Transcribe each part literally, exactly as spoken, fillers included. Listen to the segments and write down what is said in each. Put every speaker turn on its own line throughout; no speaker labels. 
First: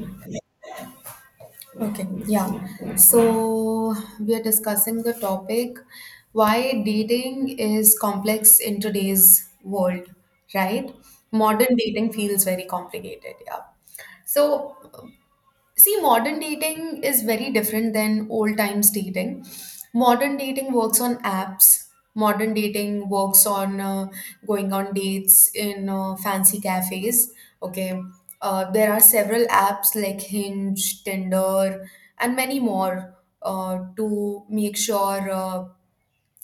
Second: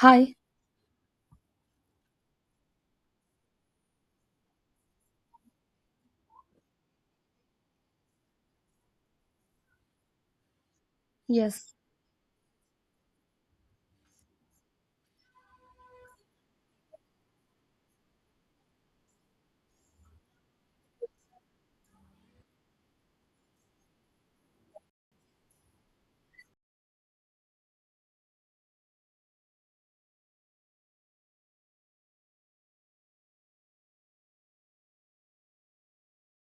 Hi.
Okay, yeah. So we are discussing the topic, why dating is complex in today's world, right? Modern
Yes.
dating feels very complicated, yeah. So. See, modern dating is very different than old times dating. Modern dating works on apps. Modern dating works on uh, going on dates in uh, fancy cafes. Okay. Uh, there are several apps like Hinge, Tinder, and many more uh, to make sure, uh,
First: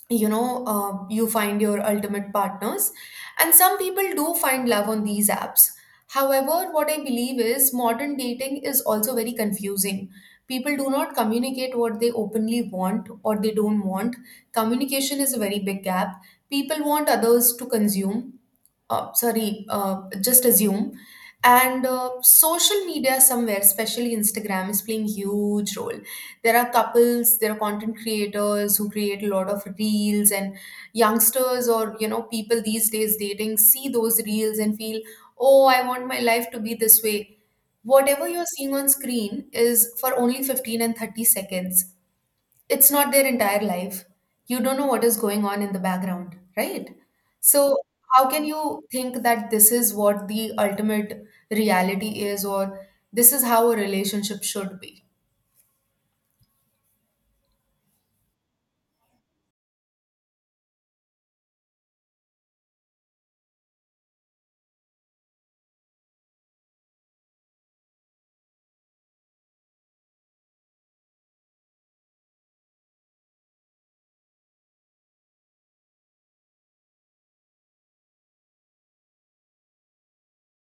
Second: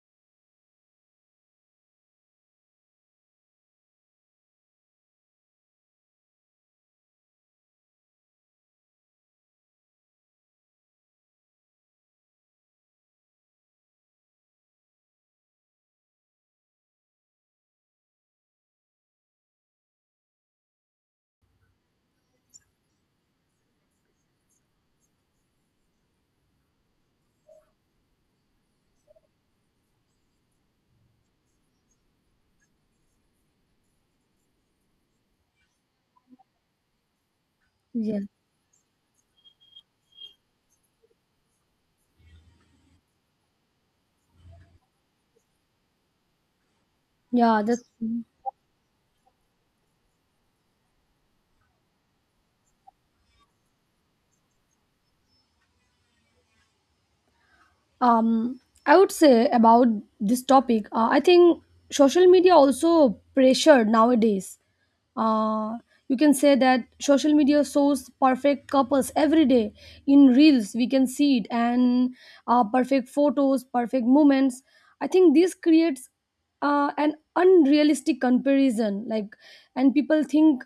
you know uh, you find your ultimate partners. And some people do find love on these apps. However, what I believe is modern dating is also very confusing. People do not communicate what they openly want or they don't want. Communication is a very big gap. People want others to consume, uh, sorry, uh, just assume. And uh, social media somewhere, especially Instagram, is playing huge role. There are couples, there are content creators who create a lot of reels, and youngsters, or you know people these days dating see those reels and feel, oh, I want my life to be this way.
Yeah.
Whatever you're seeing on screen is for only fifteen and thirty seconds. It's not their entire life. You don't know what is going on in the background, right?
Yeah.
So
That's.
how can you think that this is what the ultimate reality is, or this is how a relationship should be?
um, I would say about this topic, uh, I think social media also pressured nowadays. Uh, you can say that social media shows perfect couples every day in reels. We can see it and uh, perfect photos, perfect moments. I think this creates uh, an unrealistic comparison. Like, and people think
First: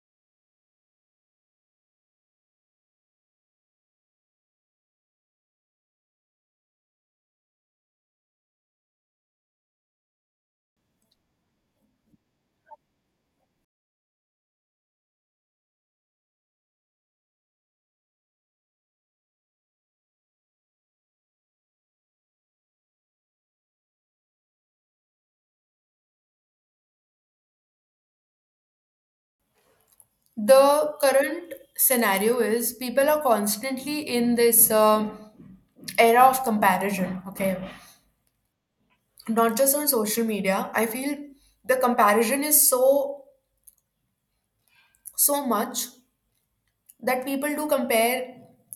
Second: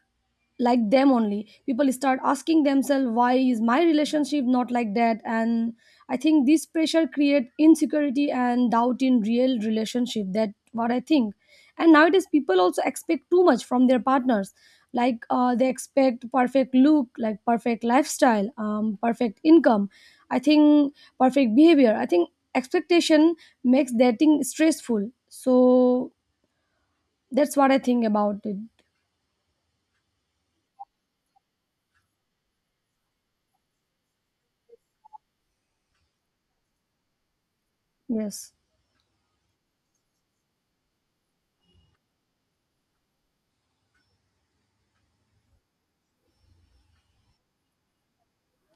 like them only, people start asking themselves, why is my relationship not like that? And I think this pressure create insecurity and doubt in real relationship. That what I think. And nowadays, people also expect too much from their partners. Like uh, they expect perfect look, like perfect lifestyle, um, perfect income. I think perfect behavior. I think expectation makes dating stressful. So that's what I think about it.
The current scenario is people are constantly in this um era of comparison, okay?
Yes.
Not just on social media. I feel the comparison is so, so much that people do compare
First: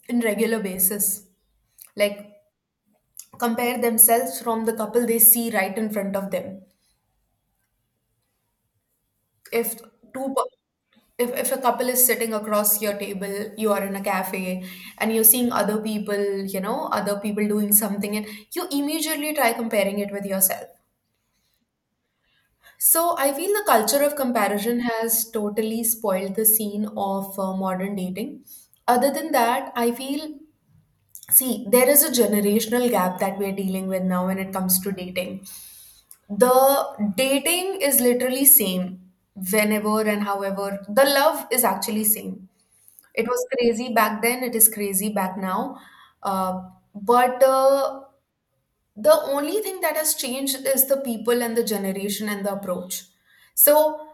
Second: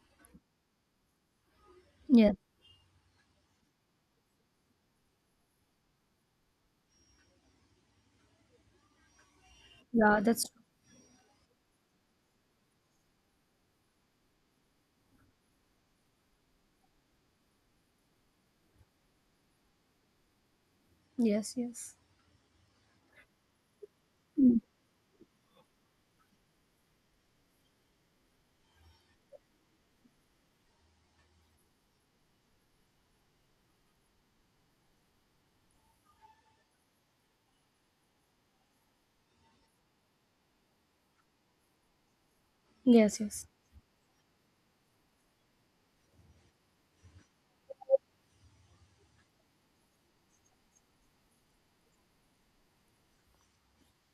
in regular basis. Like,
Yeah.
compare themselves from the couple they see right in front of them. If
Yeah.
two
That's
cou-
true.
if, if a couple is sitting across your table, you are in a cafe and you're seeing other people, you know, other people doing something, and you immediately try comparing it with yourself.
Yes. Yes.
So I feel the culture of
Mm.
comparison has totally spoiled the scene of uh, modern dating. Other than that, I feel, see, there is a generational gap that we're dealing with now when it comes to dating. The dating is literally same, whenever and however the love is actually same.
Yes.
It was
Yes.
crazy back then, it is crazy back now. uh, but uh, the only thing that has changed is the people and the generation and the approach. So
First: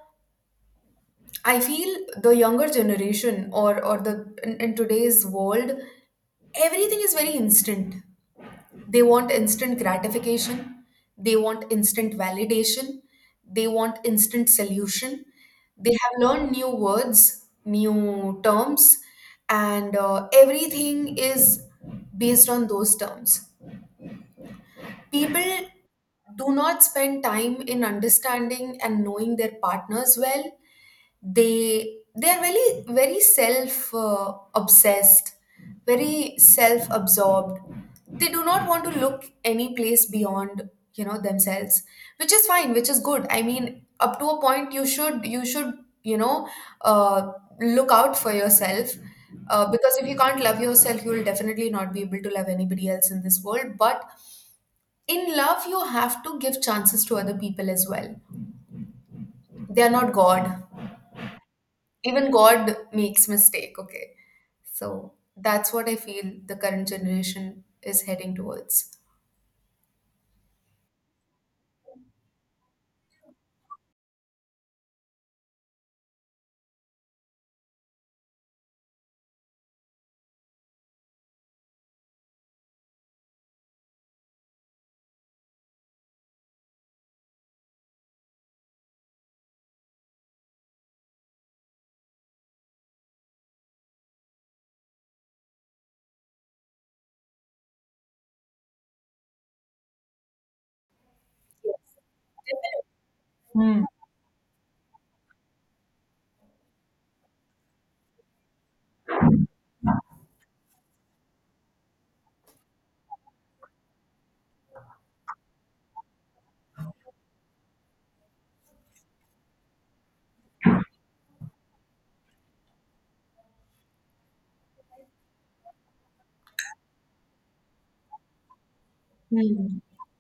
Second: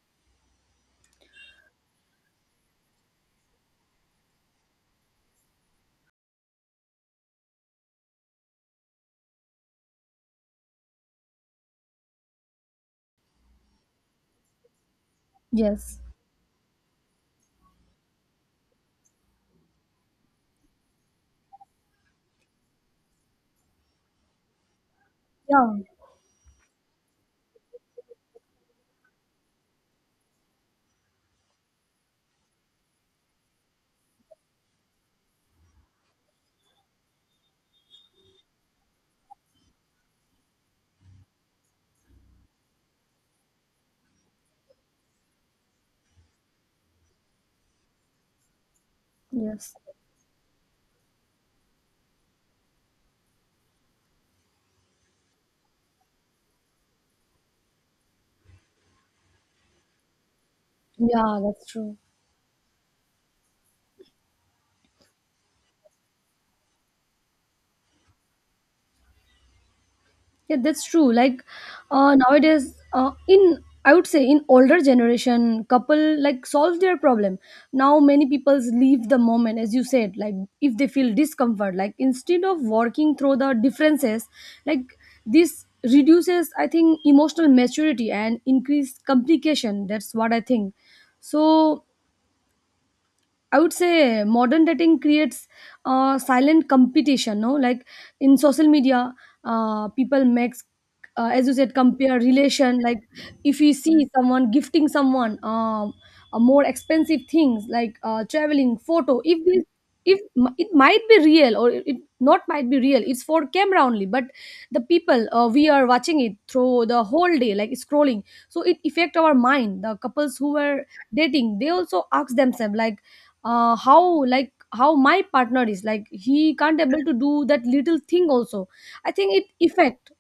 I feel the younger generation, or or the in, in today's world, everything is very instant. They want instant gratification. They want instant validation. They want instant solution. They
Yes.
have learned new words, new terms, and uh, everything is based on those terms.
Yeah.
People do not spend time in understanding and knowing their partners well. They they are very, very self uh, obsessed, very self absorbed. They do not want to look any place beyond, you know themselves. Which is fine, which is good. I mean, up to a point you should you should you know uh, look out for yourself. Uh,
Yes.
because if you can't love yourself, you will definitely not be able to love anybody else in this world. But in love you have to give chances to other people as well. They are not god.
Yeah, that's true.
Even god makes mistake, okay? So that's what I feel the current generation is heading towards.
Yeah, that's true. Like uh, nowadays, uh, in I would say in older generation, couple like solve their problem. Now many people leave the moment, as you said, like if they feel discomfort, like instead of working through the differences, like this reduces, I think, emotional maturity and increase complication. That's what I think. So I would say modern dating creates uh, silent competition. No, like in social media, uh, people makes uh, as you said compare relation. Like if we
Hmm.
see someone gifting someone um, a more expensive things like uh, traveling, photo. If this if m- it might be real or it it not might be real, it's for camera only, but the people uh, we are watching it through the whole day like scrolling, so it affect our mind. The couples who were dating, they also ask themselves, like uh, how like how my partner is, like he can't able to do that little thing also. I think it
Hmm.
affect.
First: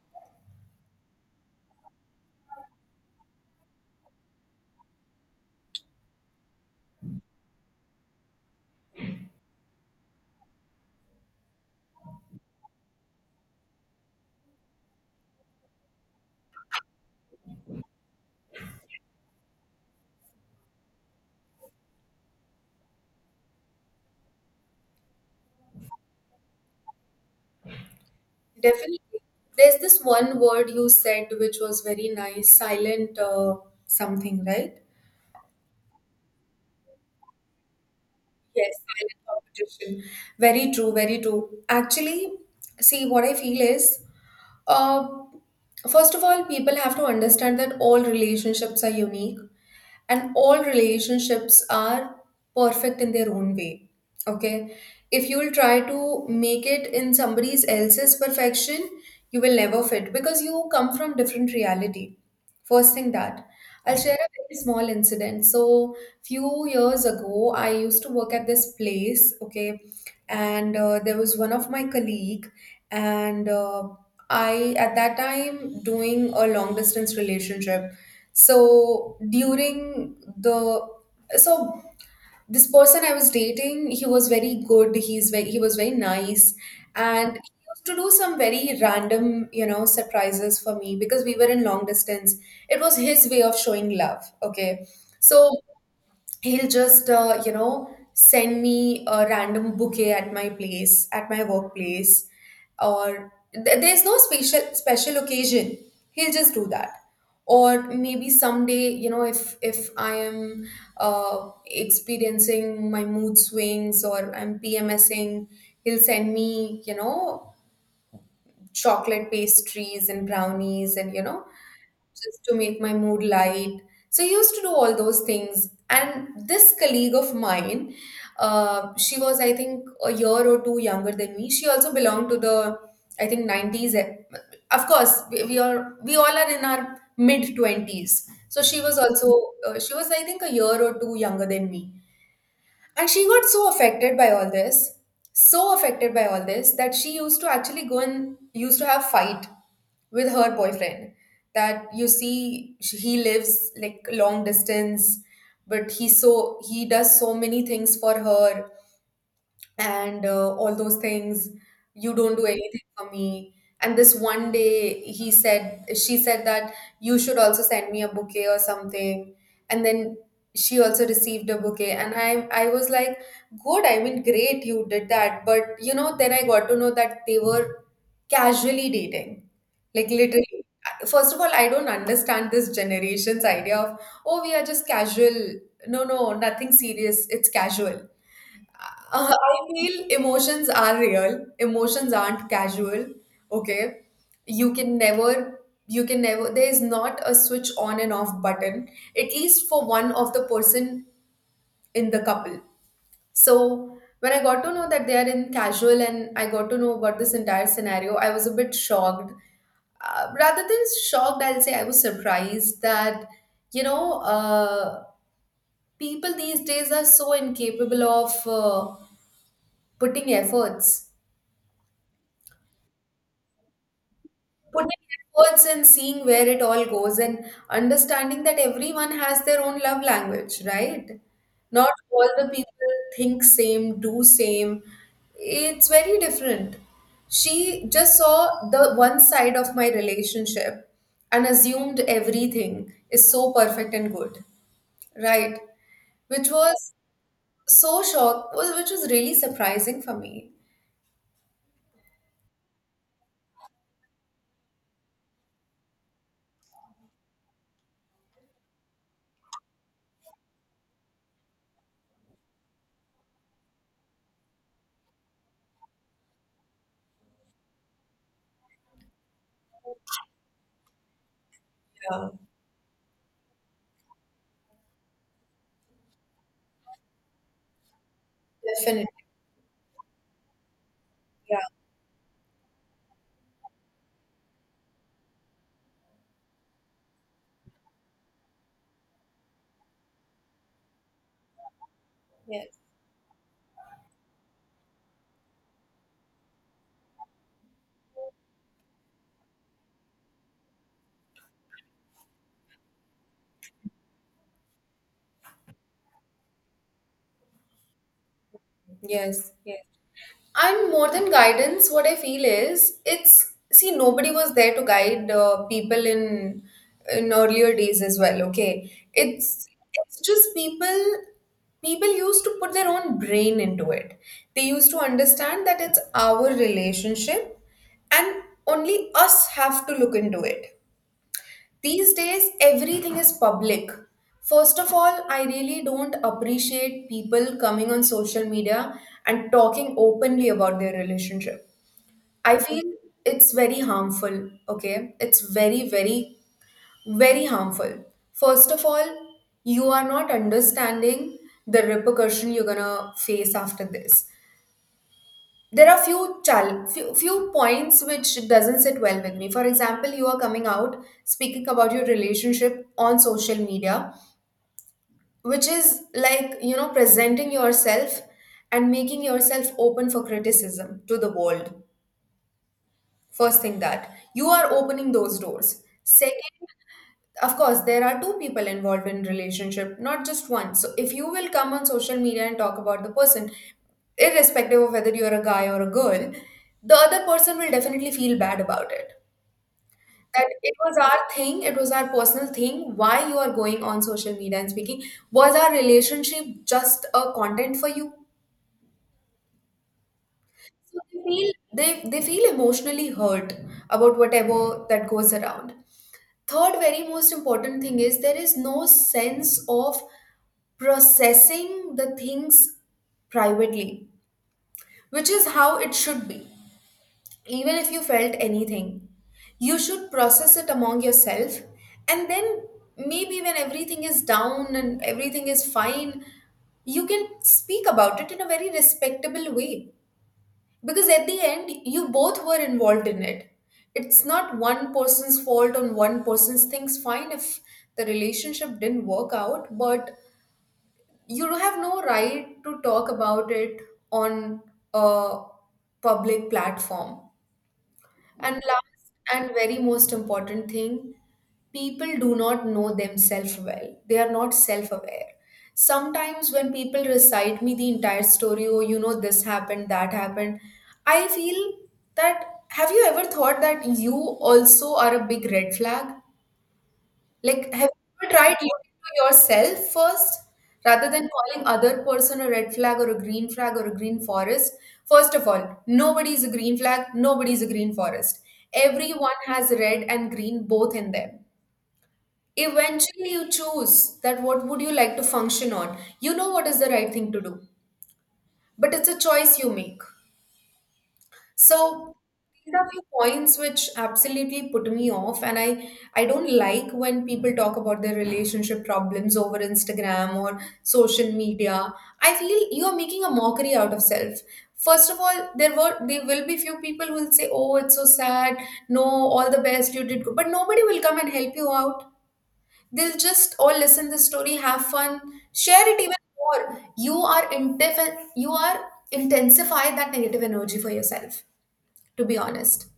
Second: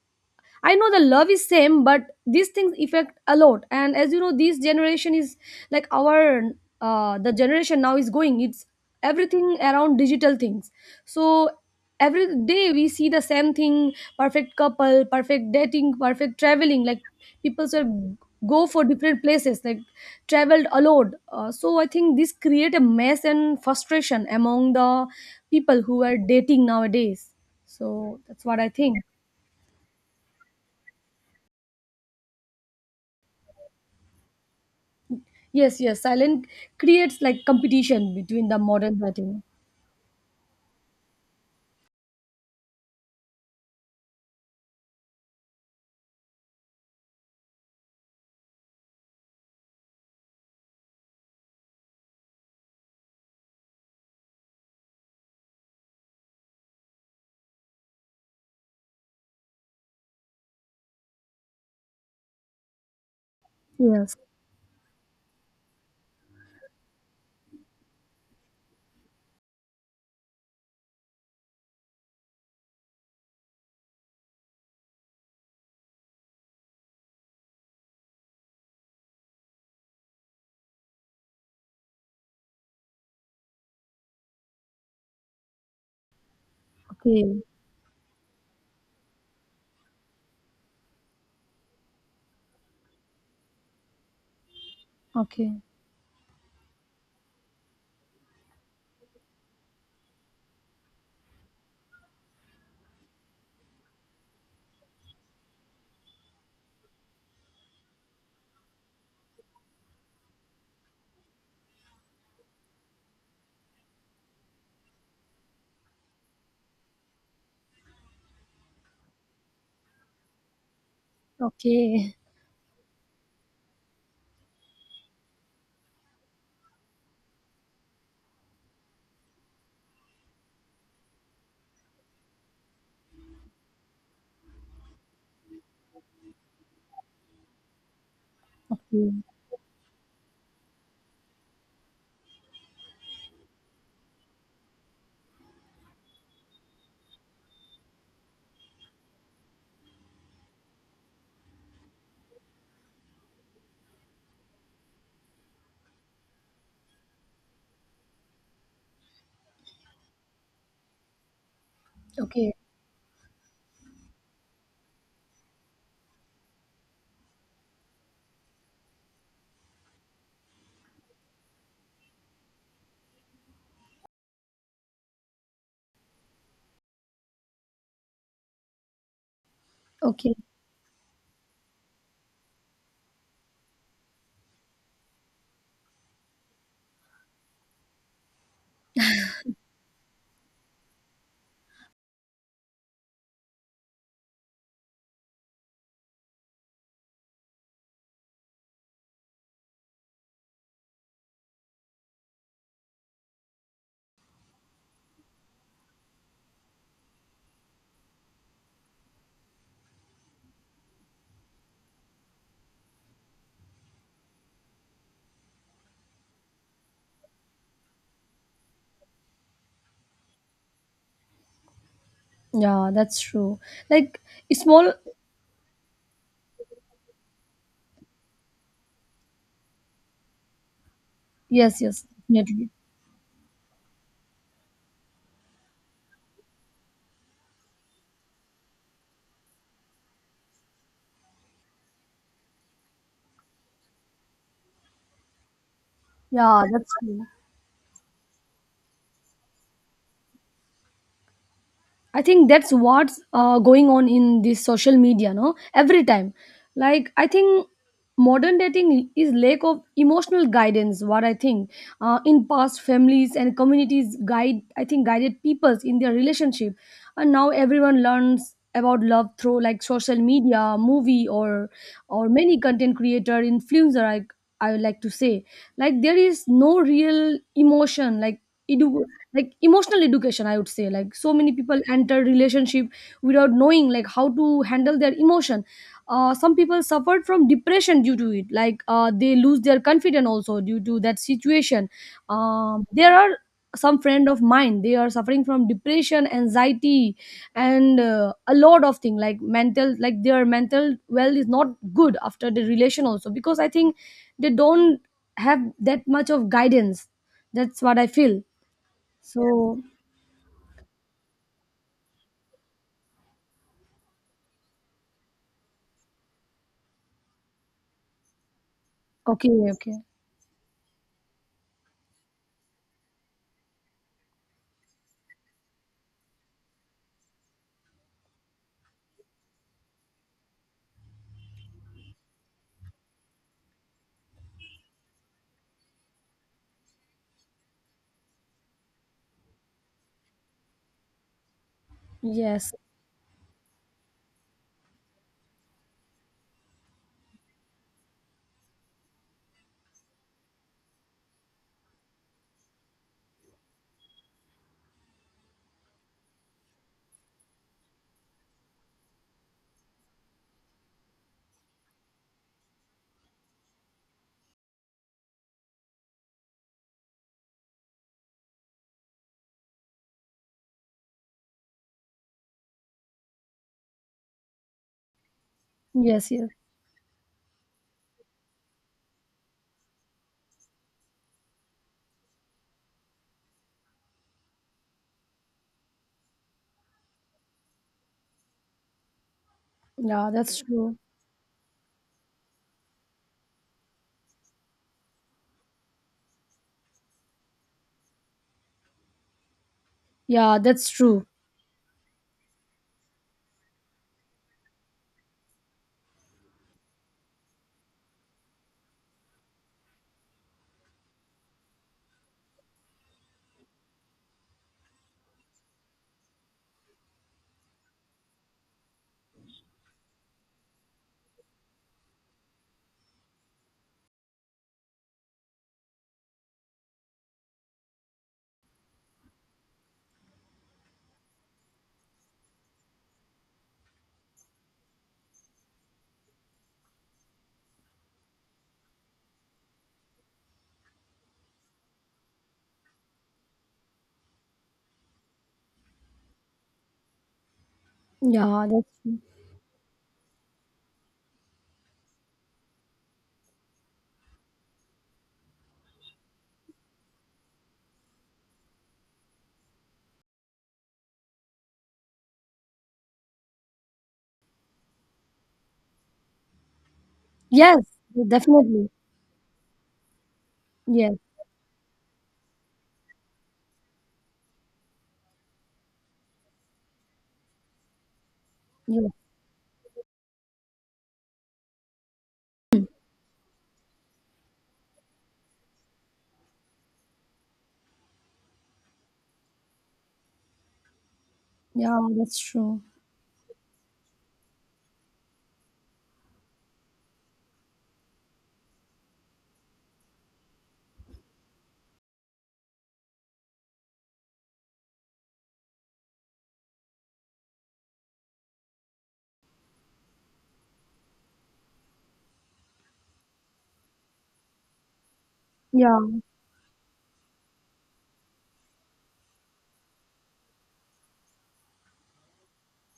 I know the love is same, but these things affect a lot. And as you know, this generation is like our uh, the generation now is going. It's everything around digital things. So every day we see the same thing: perfect couple, perfect dating, perfect traveling. Like people sort of go for different places, like traveled a lot. Uh, so I think this create a mess and frustration among the people who are dating nowadays. So that's what I think.
Definitely. There's this one word you said which was very nice, silent uh, something, right?
Yes, yes. Silent creates like competition between the
Yes,
modern
silent
writing.
competition. Very true, very true. Actually, see, what I feel is, uh, first of all, people have to understand that all relationships are unique and all relationships are perfect in their own way. Okay? If you'll try to make it in somebody else's perfection, you will never fit because you come from different reality. First thing that I'll share
Yes.
a very small incident. So few years ago I used to work at this place, okay? And uh, there was one of my colleague. And uh, I at that time doing a long distance relationship. So during the so this person I was dating, he was very good, he's very he was very nice. And
Okay.
he used to do some very random, you know surprises for me, because we were in long distance. It was his way of showing love, okay? So
Okay.
he'll just, uh, you know send me a random bouquet at my place, at my workplace, or th- there's no special special occasion, he'll just do that. Or maybe someday, you know if if I am uh, experiencing my mood swings or I'm pmsing, he'll send me, you know chocolate pastries and brownies, and you know
Okay.
just to make my mood light. So I used to do all those things. And this colleague of mine, uh, she was, I think, a year or two younger than me. She also belonged to the, I think, nineties. e- Of course, we, we are we all are in our mid twenties. So she was
Okay.
also, uh, she was, I think, a year or two younger than me. And she got so affected by all this, so affected by all this, that she used to actually go and used to have fight with her boyfriend. That, you see, sh- he lives like long distance, but he so he does so many things for her, and uh, all those things, you don't do
Okay.
anything for me. And this one day, he said she said that you should also send me a bouquet or something. And then she also received a bouquet, and i i was like, good, I mean great, you did that. But, you know then I got to know that they were casually dating, like
Okay.
literally. First of all, I don't understand this generation's idea of, oh, we are just casual, no, no, nothing serious, it's casual. Uh, I feel emotions are real. Emotions aren't casual. Okay. You can never, you can never, there is not a switch on and off button, at least for one of the person in the couple. So when I got to know that they are in casual and I got to know about this entire scenario, I was a bit shocked. Uh, rather than shocked, I'll say I was surprised that, you know, uh, people these days are so incapable of uh, putting efforts,
Yeah, that's true. Like small.
putting efforts and seeing where it all goes and understanding that everyone has their own love language, right?
Yes.
Not
Yes.
all the
Definitely.
people think same, do same. It's very different. She just saw the one side of my relationship and assumed everything is so perfect and good, right? Which
Yeah, that's
was
true.
so shock, was- which was really surprising for me.
I think that's what's uh, going on in this social media, no? Every time. Like, I think modern dating is lack of emotional guidance, what I think. Uh, in past, families and communities guide, I think, guided peoples in their relationship. And now everyone learns about love through like social media, movie, or or
Yeah,
many content creator, influencer, I, I would like to say. Like, there is no real emotion. Like, it,
definitely.
like emotional education I would say, like so many
Yeah,
people enter relationship without knowing like how to handle their emotion. Uh, some people suffered from depression due to it, like uh, they lose their confidence also due to that situation.
yes.
Um, there are some friend of mine, they are suffering from depression, anxiety, and uh, a lot of thing, like mental, like their mental well is not good after the relation also, because I think they don't have that much of guidance. That's what I feel.
Yes, yes.
So,
And more than guidance, what I feel is, it's, see, nobody was there to guide uh, people in in earlier days as well. Okay, it's
okay, okay.
it's just people people used to put their own brain into it. They used to understand that it's our relationship, and only us have to look into it. These days, everything is public. First of all, I really don't appreciate people coming on social media and talking openly about their relationship. I
Yes,
feel it's very harmful, okay? It's very, very, very harmful. First of all, you are not understanding the repercussion you're gonna face after this. There are few chal- few, few points which doesn't sit well with me. For example, you are coming out speaking about your relationship on social media, which is like, you know presenting yourself and making yourself open for criticism to the world. First thing, that you are opening those doors.
yes, yes.
Second, of course there are two people involved in relationship, not just one. So if you will come on social media and talk about the person, irrespective of whether you're a guy or a girl, the other person will definitely feel bad about it.
Yeah,
That
that's
it was
true.
our thing, it was our personal thing. Why you are going on social media and speaking? Was our relationship just a content for you?
Yeah, that's
So
true.
they feel they, they feel emotionally hurt about whatever that goes around. Third, very most important thing is there is no sense of processing the things privately, which is how it should be. Even if you felt anything, you should process it among yourself, and then maybe when everything is down and everything is fine, you can speak about it in a very respectable way, because at the end, you both were involved in it. It's not one person's fault, on one person's things. Fine if the relationship didn't work out, but you have no right to talk about it on a public platform. And
Yeah, that's
last
true.
and very most important thing, people do not know themselves well. They are not self aware. Sometimes when people recite me the entire story, oh, you know, this happened, that happened, I feel that, have you ever thought that you also are a big red flag? Like,
Yes,
have you ever tried
definitely.
looking to yourself first rather
Yes,
than calling other person a red flag or a green flag or a green forest? First of all, nobody is a green flag, nobody is a green forest.
yes.
Everyone has red and green both in them. Eventually, you choose that what would you like to function on. You know what is the right thing to do, but it's a choice you make.
Yeah,
So
that's
these
true.
are few points which absolutely put me off, and I I don't like when people talk about their relationship problems over Instagram or social media. I feel you are making a mockery out of self. First of all, there were there will be few people who will say, "Oh, it's so sad. No, all the best, you did good," but nobody will come and help you out. They'll just all listen the story, have fun, share it even
Yeah.
more. You are intensify you are intensify that negative energy for yourself, to be honest.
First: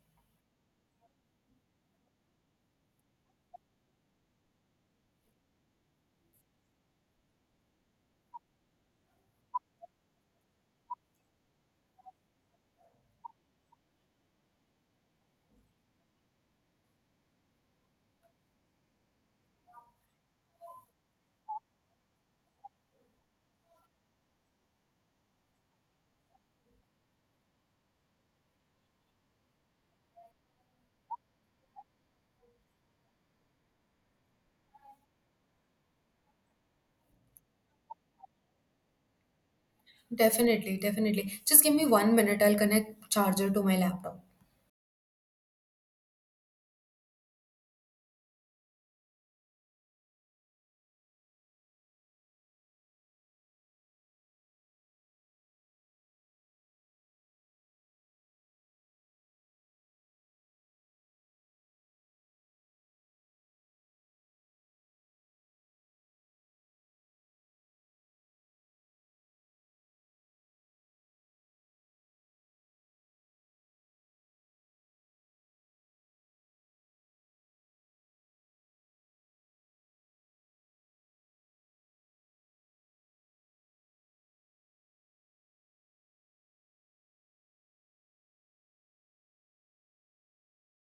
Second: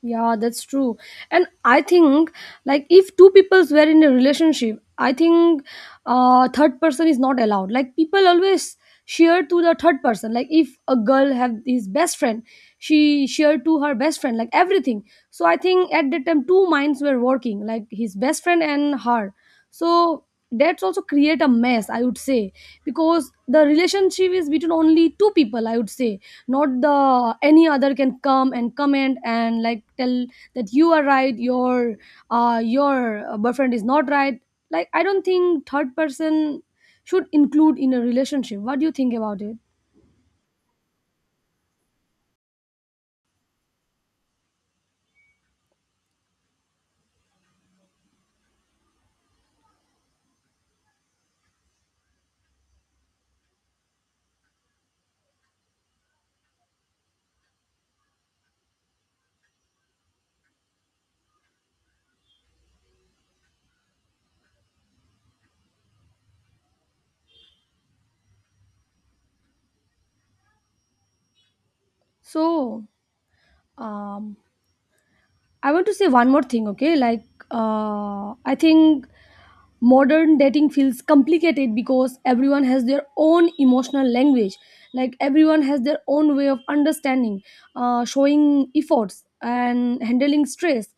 Yeah, that's true. And I think, like, if two peoples were in a relationship, I think uh third person is not allowed. Like people always share to the third person. Like if a girl have his best friend, she share to her best friend, like everything. So I think at that time two minds were working, like his best friend and her. So that's also create a mess, I would say, because the relationship is between only two people, I would say. Not the any other can come and comment and like tell that you are right, your uh your boyfriend is not right. Like, I don't think third person should include in a relationship. What do you think about it?
Definitely, definitely. Just give me one minute. I'll connect charger to my laptop.
So um I want to say one more thing, okay? Like uh I think modern dating feels complicated because everyone has their own emotional language. Like everyone has their own way of understanding, uh, showing efforts and handling stress,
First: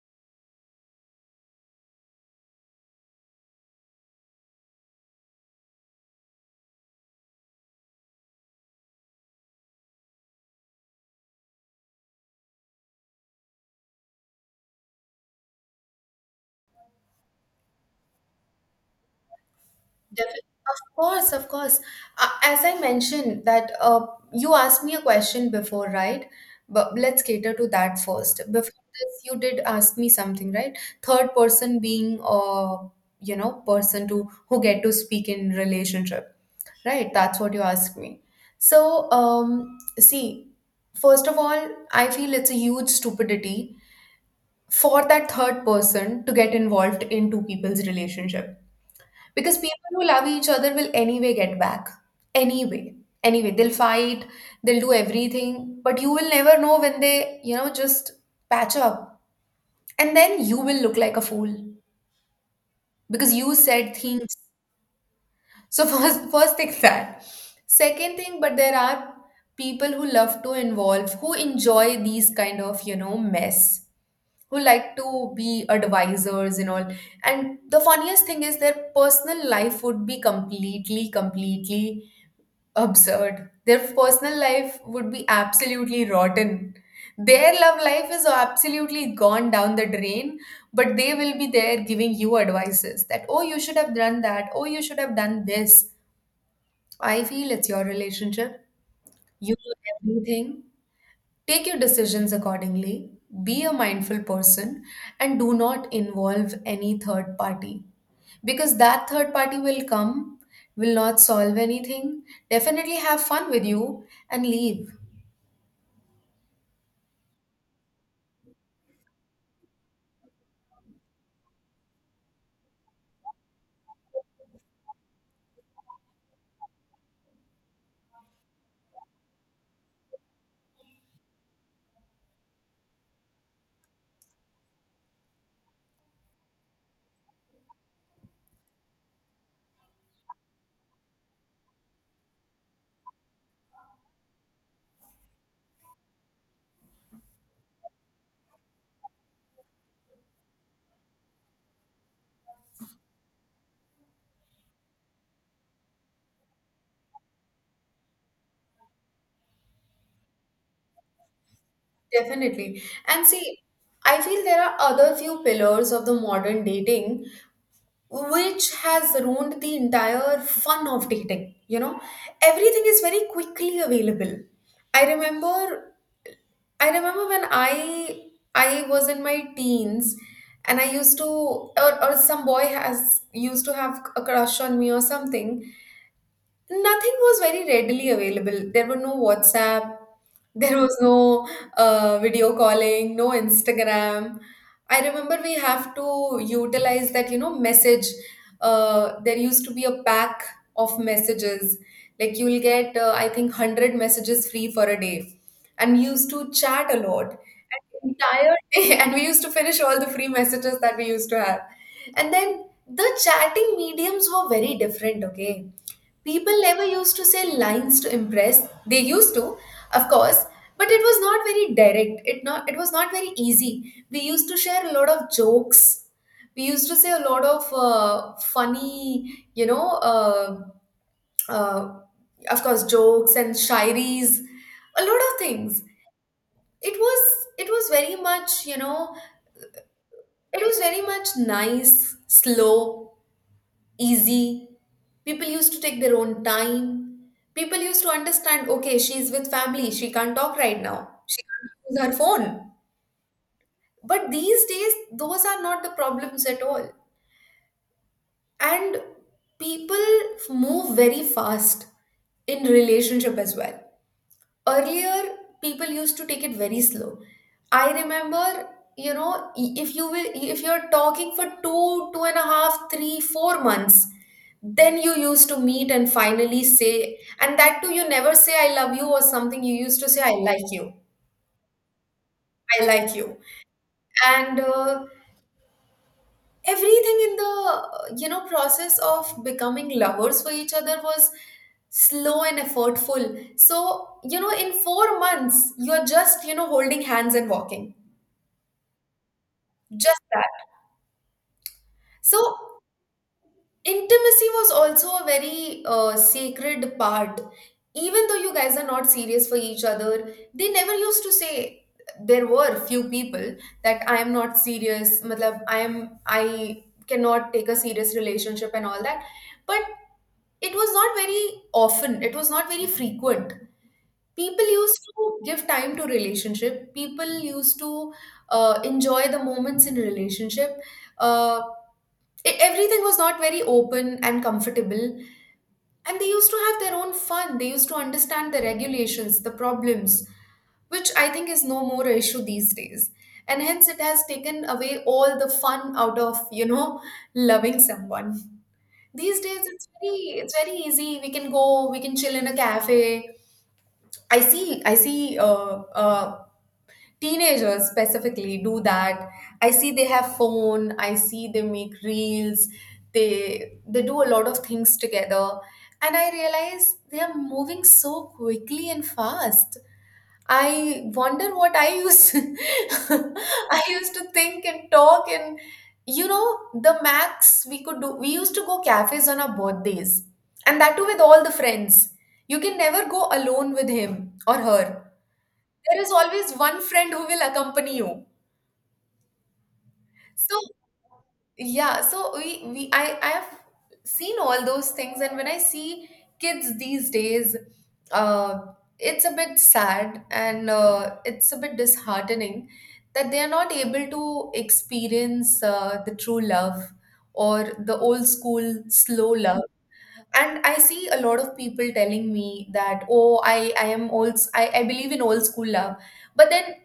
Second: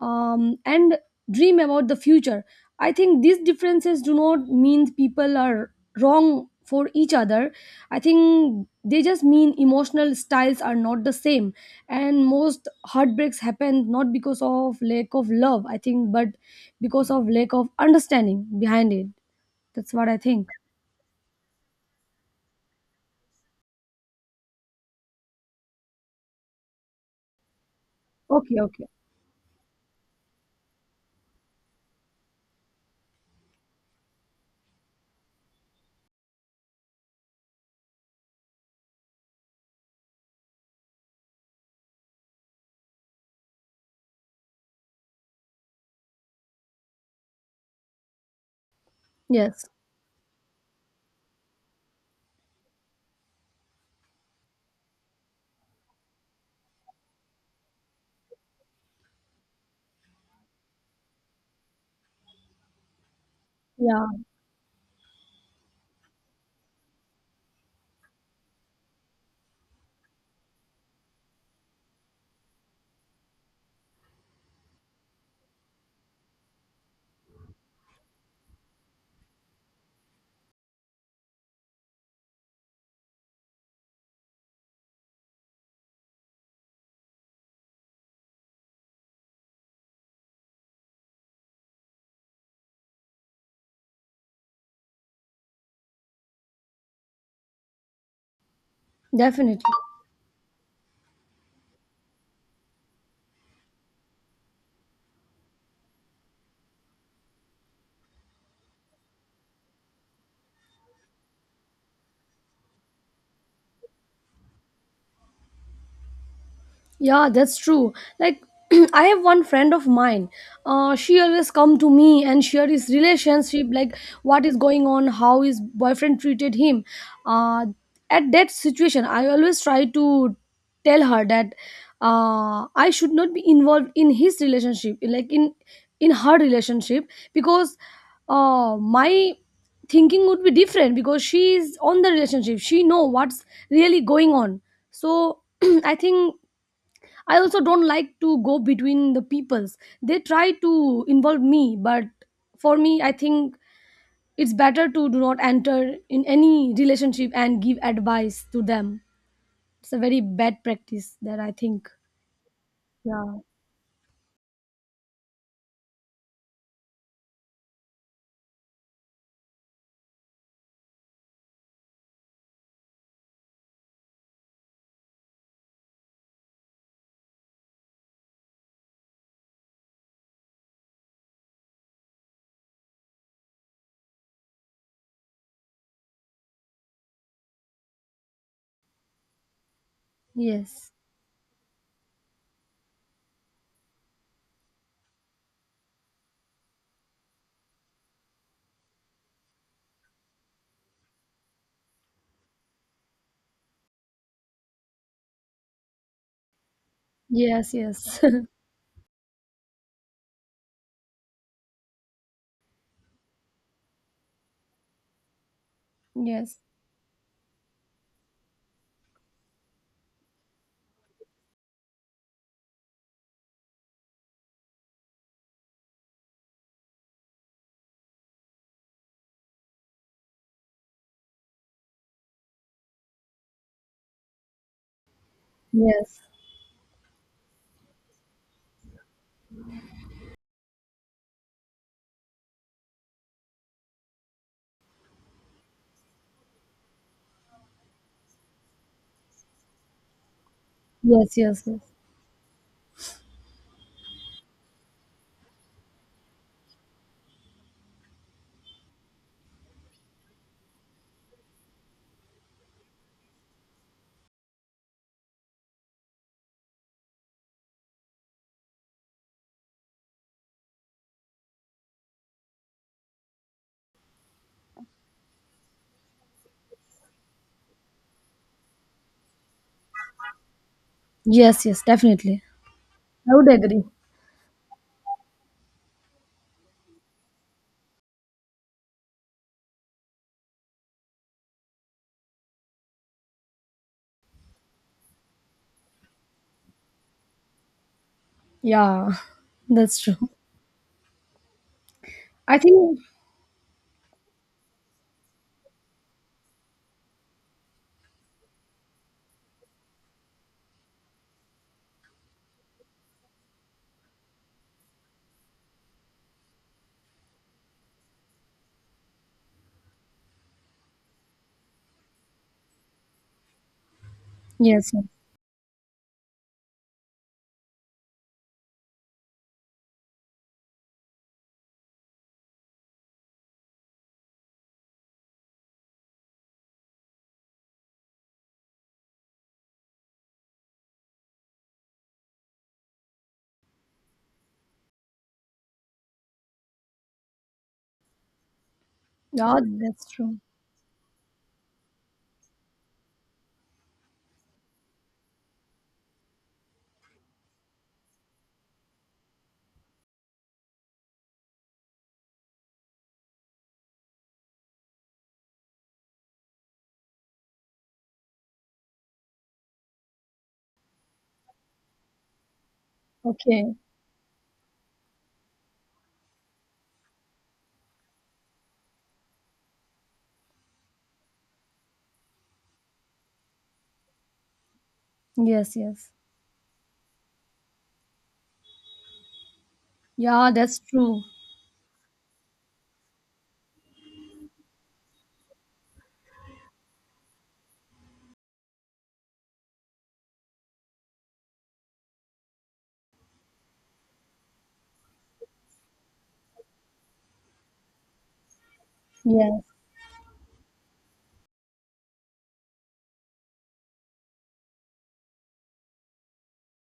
um, and dream about the future. I think these differences do not mean people are wrong for each other. I think they just mean emotional styles are not the same, and most heartbreaks happen not because of lack of love, I think, but because of lack of understanding behind it. That's what I
Definitely.
think.
Of course, of course. Uh, as I mentioned that, uh, you asked me a question before, right? But let's cater to that first.
Okay,
Before
okay.
this, you did ask me something, right? Third person being, uh, you know, person to who get to speak in relationship, right? That's what you asked me. So, um, see, first of all, I feel it's a huge stupidity for that third person to get involved in two people's relationship, because
Yes.
people who love each other will anyway get back, anyway anyway they'll fight, they'll do everything, but you will never know when they you know just patch up, and then you will look like a fool because you said
Yeah,
things. So first first thing, that second thing, but there are people who love to involve, who enjoy these kind of you know mess, who like to be advisors and all. And the funniest thing is, their personal life would be completely completely absurd, their personal life would be absolutely rotten, their love life is absolutely gone down the drain, but they will be there giving you advices that, oh, you should have done that, oh, you should have done this. I feel it's your relationship, you
definitely.
know everything. Take your decisions accordingly, be a mindful person, and do not involve any third party. Because that third party will come, will not solve anything, definitely have fun with you, and leave.
Yeah, that's true. Like I have one friend of mine. Uh, she always come to me and share his relationship, like what is going on, how his boyfriend treated him. Uh, at that situation, I always try to tell her that uh, I should not be involved in his relationship, like in in her relationship, because uh, my thinking would be different because she is on the relationship. She know what's really going on. So I think I also don't like to go between the peoples. They try to involve me, but for me, I think it's better to do not enter in any relationship and give advice to them. It's a very bad practice that I think.
Definitely. And
Yeah.
see, I feel there are other few pillars of the modern dating which has ruined the entire fun of dating. You know, everything is very quickly available. I remember I remember when I I was in my teens and I used to, or, or some boy has used to have a crush on me or something. Nothing was very readily available. There were no WhatsApp, there
Yes.
was no uh, video calling, no Instagram. I remember we have to utilize that, you know, message. Uh, there used to be a pack of messages. Like, you'll get, uh, I think, one hundred messages free for a day. And we used to chat a lot.
Yes.
And
Yes.
entire day. And we used to finish all the free messages that we used to have. And then the chatting mediums were very different, okay? People
yes.
never used to say lines to impress. They used to, of course, but it was not very direct. It not it was not very easy. We used to share a lot of jokes. We used to say a lot of uh, funny, you know, uh, uh, of course, jokes and shairis, a lot of things.
Yes.
It was it was very much, you know, it was very much nice, slow, easy. People used to take their own time. People used to understand, okay, she's with family, she can't talk right now,
Yes.
she
Yes. Yes.
can't use her phone. But these days, those are not the problems at all. And people move very fast in relationship as well. Earlier, people used to take it very slow. I remember, you know i- if you will if you're talking for two, two and a half, three four months, then you used to meet and finally say, and that too, you never say "I love you" or something. You used to say "I like you."
Yes. Yes. Definitely.
"I like
I
you."
would agree.
And uh, everything in the, uh, you know process of becoming lovers for each other was slow and effortful. So, you know in four months you're just, you know holding hands and walking.
Yeah. That's
Just
true.
that. So,
I think.
intimacy was also a very uh, sacred part. Even though you guys are not serious for each other, they never used to say, there were few people that, "I am not serious, matlab, I am I cannot take a serious relationship," and all that. But it was not very often, it was not very frequent. People
Yes.
used
Yes.
to give time to relationship. People used to uh, enjoy the moments in relationship. Uh, it, Everything was not very open and comfortable, and they used to have their own fun, they used to understand the regulations, the problems, which I think is no more an issue these days, and hence it has taken away all the fun out of, you know loving someone. These days
Yeah.
it's
That's
very
true.
it's very easy, we can go we can chill in a cafe. I see i see uh, uh, teenagers specifically do that. I see they have phone, I see they make reels, they they do a lot of things together, and I realize they are moving so quickly and fast. I wonder what I used
Okay.
I used to think and talk and, you know the max we could do, we used to go cafes on our birthdays, and that too with all the friends. You can never go alone with him or her,
Yes.
there
Yes.
is always one friend who will accompany you.
Yeah.
So,
That's true.
yeah, so we we I I have seen all those things, and when I see kids these days, uh, it's a bit sad, and uh, it's a bit disheartening that they are not able to experience uh, the true love or the old school slow
Yeah.
love. And I see a lot of people telling me that, oh, I I am old, I I believe in old school love, but then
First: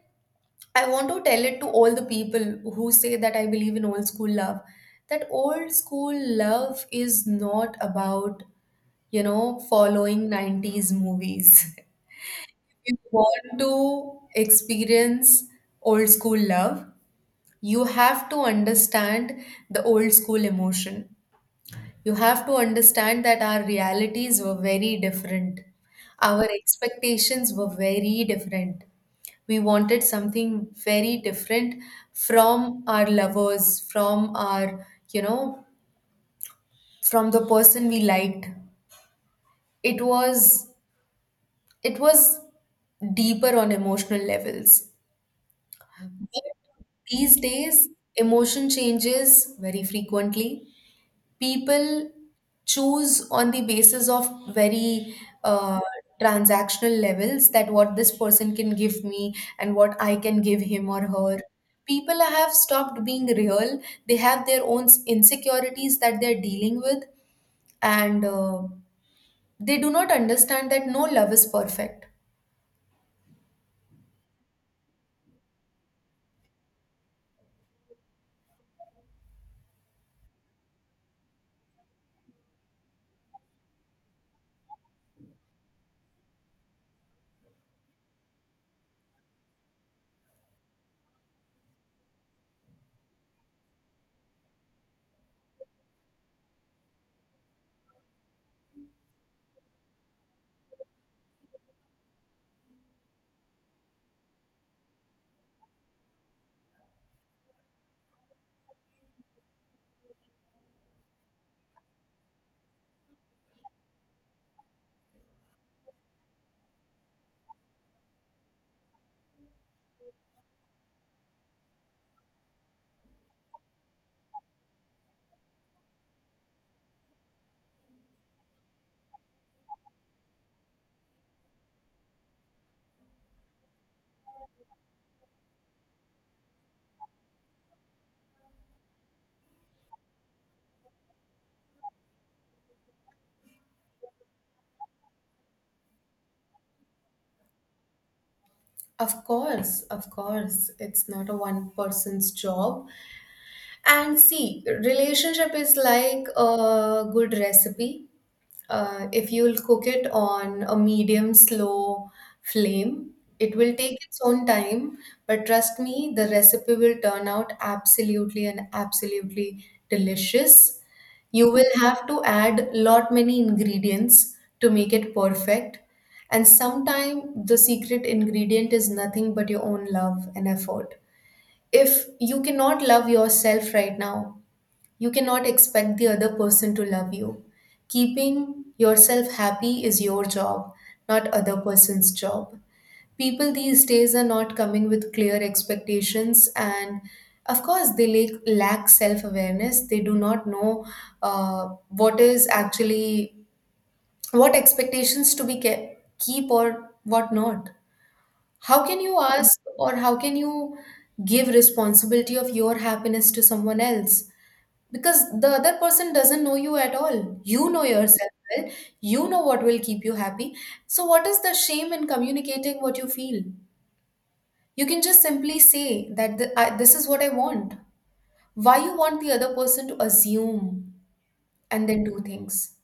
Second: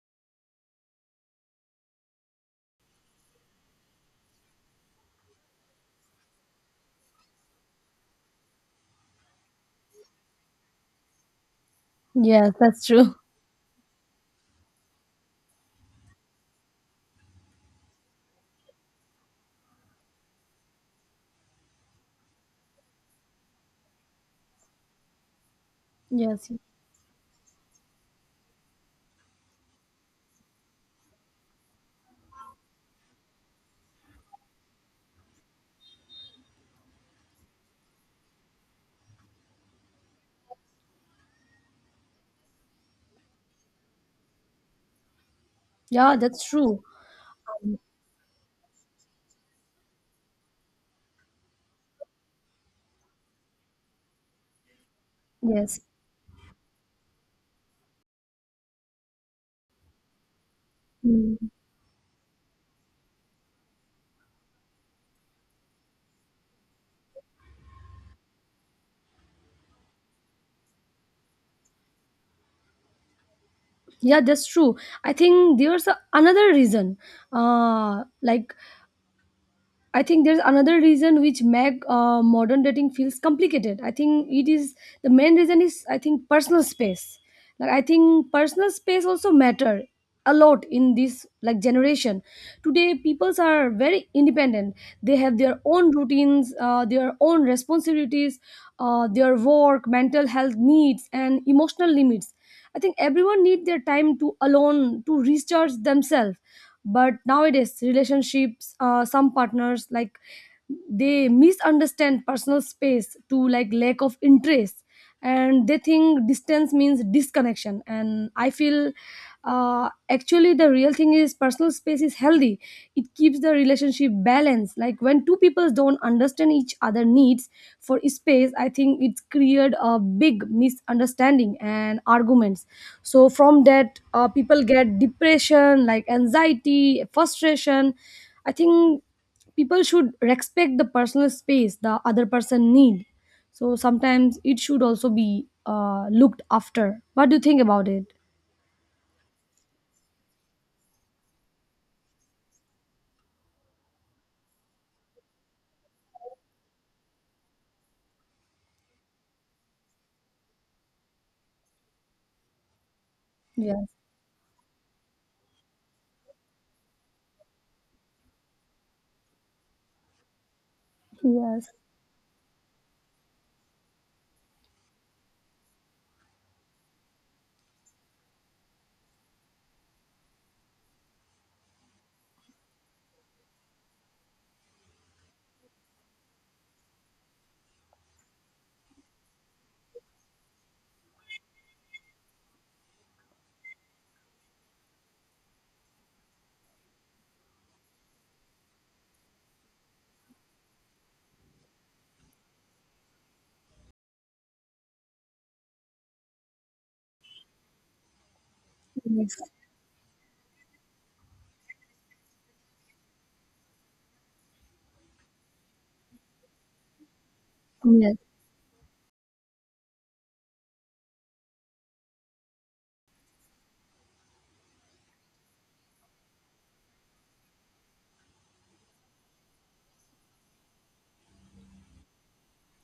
I want to tell it to all the people who say that I believe in old school love. That old school love is not about, you know, following nineties movies.
Yes, that's
If you
true.
want to experience old school love, you have to understand the old school emotion. You have to understand that our realities were very different. Our
Yes.
expectations were very different. We wanted something very different from our lovers, from our, you know, from the person we liked. It was it was deeper on emotional levels.
Yeah,
But
that's true.
these days, emotion changes very frequently. People choose on the basis of very uh,
Yes.
transactional levels, that what this person can give me and what I can give him or
Mm.
her. People have stopped being real. They have their own s- insecurities that they're dealing with, and uh, they do not understand that no love is perfect.
Yeah, that's true. I think there's a, another reason. Uh, like I think there's another reason which make uh, modern dating feels complicated. I think it is, the main reason is, I think, personal space. Like I think personal space also matter a lot in this like generation. Today peoples are very independent. They have their own routines, uh, their own responsibilities, uh, their work, mental health needs, and emotional limits. I think everyone need their time to alone to recharge themselves, but nowadays relationships, uh, some partners like, they misunderstand personal space to like lack of interest, and they think distance means disconnection. And I feel uh, actually the real thing is personal space is healthy. It keeps the relationship balanced. Like when two people don't understand each other needs for space, I think it's created a big misunderstanding and arguments. So from that, uh, people get depression, like anxiety, frustration. I think people should respect the personal space the other person need. So sometimes it should also be uh, looked after. What do you think about it?
Of course, of course, it's not a one person's job. And see, relationship is like a good recipe. Uh, if you'll cook it on a medium slow flame, it will
Yes.
take its own time, but trust me, the recipe will turn out absolutely and absolutely delicious. You will
Yes,
have to add lot many ingredients to make it perfect. And sometimes the secret ingredient is nothing but your own love and effort. If you cannot love yourself right now, you cannot expect the other person to love you. Keeping yourself happy is your job, not other person's job. People these days are not coming with clear expectations, and of course they lack, lack self-awareness. They do not know uh, what is actually, what expectations to be ke- keep or what not. How can you
yes,
ask, or how can you give responsibility of your happiness to someone else? Because the other person doesn't know you at all, you know
yes.
yourself well, you know what will keep you happy. So what is the shame in communicating what you feel? You can just simply say that, the, I, this is what I want. Why you want the other person to assume and then do things?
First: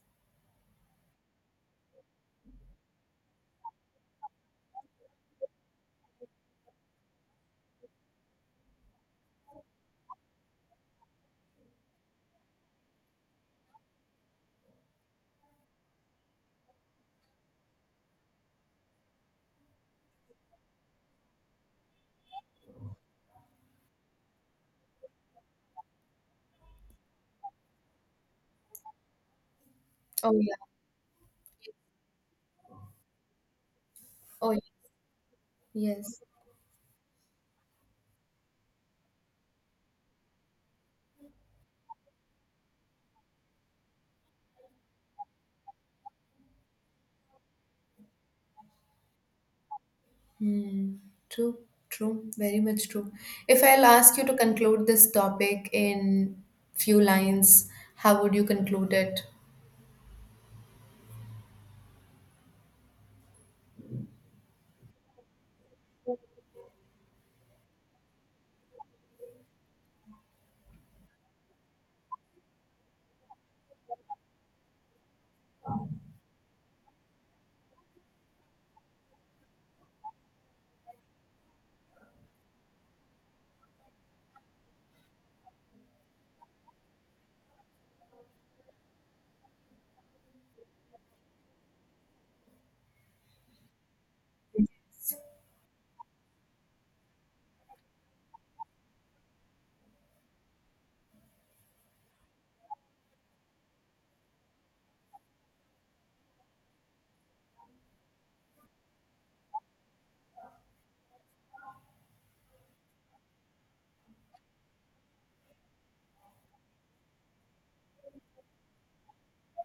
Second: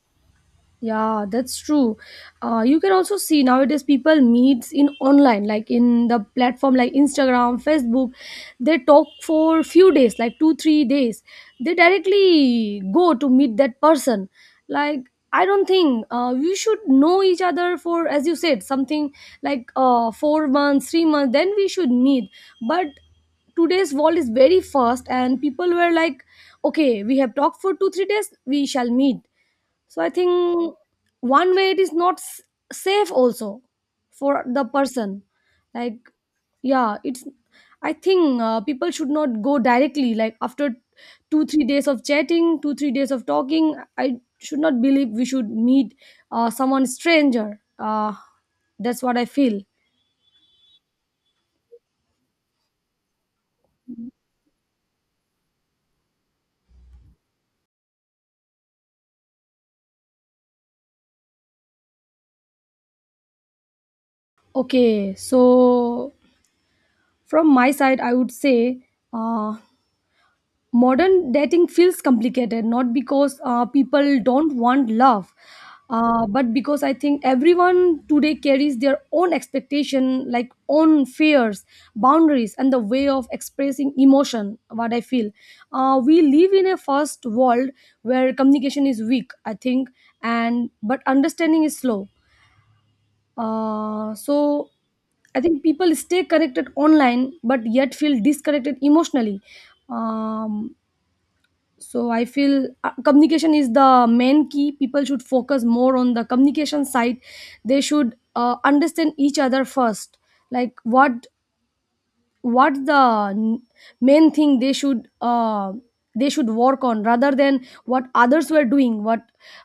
Yeah, that's true. Uh, you can also see nowadays people meets in online, like in the platform like Instagram, Facebook. They talk for few days, like two, three days. They directly go to meet that person. Like I don't think uh, we should know each other for, as you said, something like uh, four months, three months. Then we should meet. But today's world is very fast, and people were like, okay, we have talked for two, three days. We shall meet. So I
Oh, yeah.
think one way it is not s- safe also for
Oh, yeah.
the person. Like
Yes.
yeah, it's. I think uh, people should not go directly. Like after two three days of chatting, two three days of talking, I should not believe we should meet uh, someone stranger. Uh, that's what I feel.
Hmm. True. True. Very much true. If I'll ask you to conclude this topic in few lines, how would you conclude it?
Okay, so from my side, I would say uh, modern dating feels complicated not because uh, people don't want love, uh, but because I think everyone today carries their own expectation, like own fears, boundaries, and the way of expressing emotion, what I feel. Uh, we live in a fast world where communication is weak, I think, and but understanding is slow. Uh, so I think people stay connected online but yet feel disconnected emotionally. um, so I feel uh, communication is the main key. People should focus more on the communication side. They should uh, understand each other first. Like what what the n- main thing they should uh, they should work on, rather than what others were doing. What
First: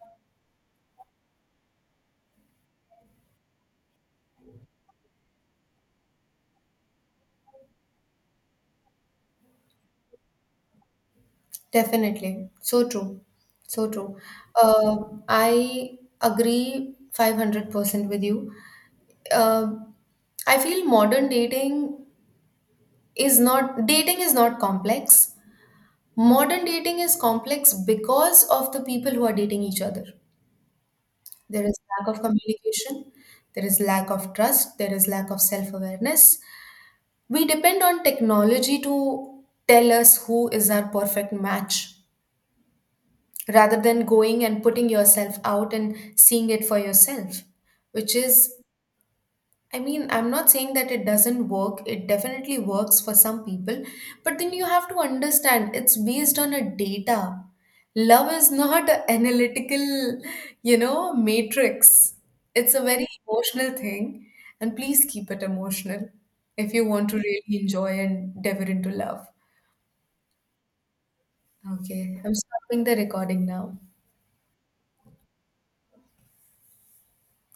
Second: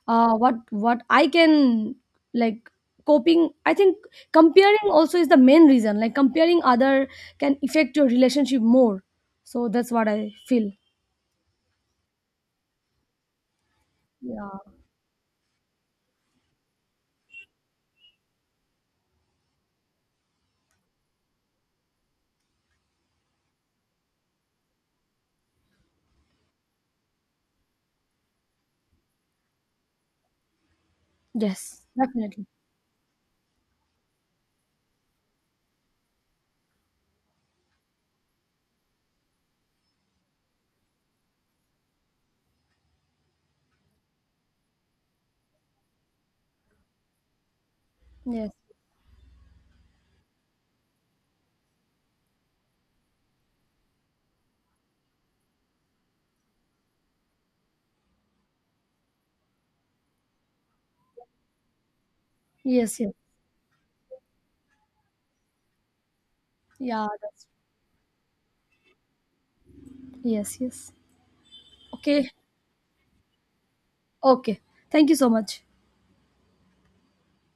uh, what what I can, like, coping. I think comparing also is the main reason. Like comparing other can affect your relationship more. So that's what I feel.
Definitely. So true. So true.
Yeah.
Uh, I agree five hundred percent with you. Uh, I feel modern dating is not, dating is not complex. Modern dating is complex because of the people who are dating each other. There is
Yes,
lack of
definitely.
communication, there is lack of trust, there is lack of self-awareness. We depend on technology to tell us who is our perfect match rather than going and putting yourself out and seeing it for yourself, which
Yes,
is I mean, I'm not saying that it doesn't work, it definitely works for some people, but then you have to understand, it's based on a data. Love is not an analytical, you know matrix, it's a
yes,
very
yes.
emotional thing, and please keep it emotional if you want
Yeah,
to
that's
really enjoy and dive into love.
yes, yes.
Okay,
Okay,
I'm stopping the recording now.
okay. Thank you so much.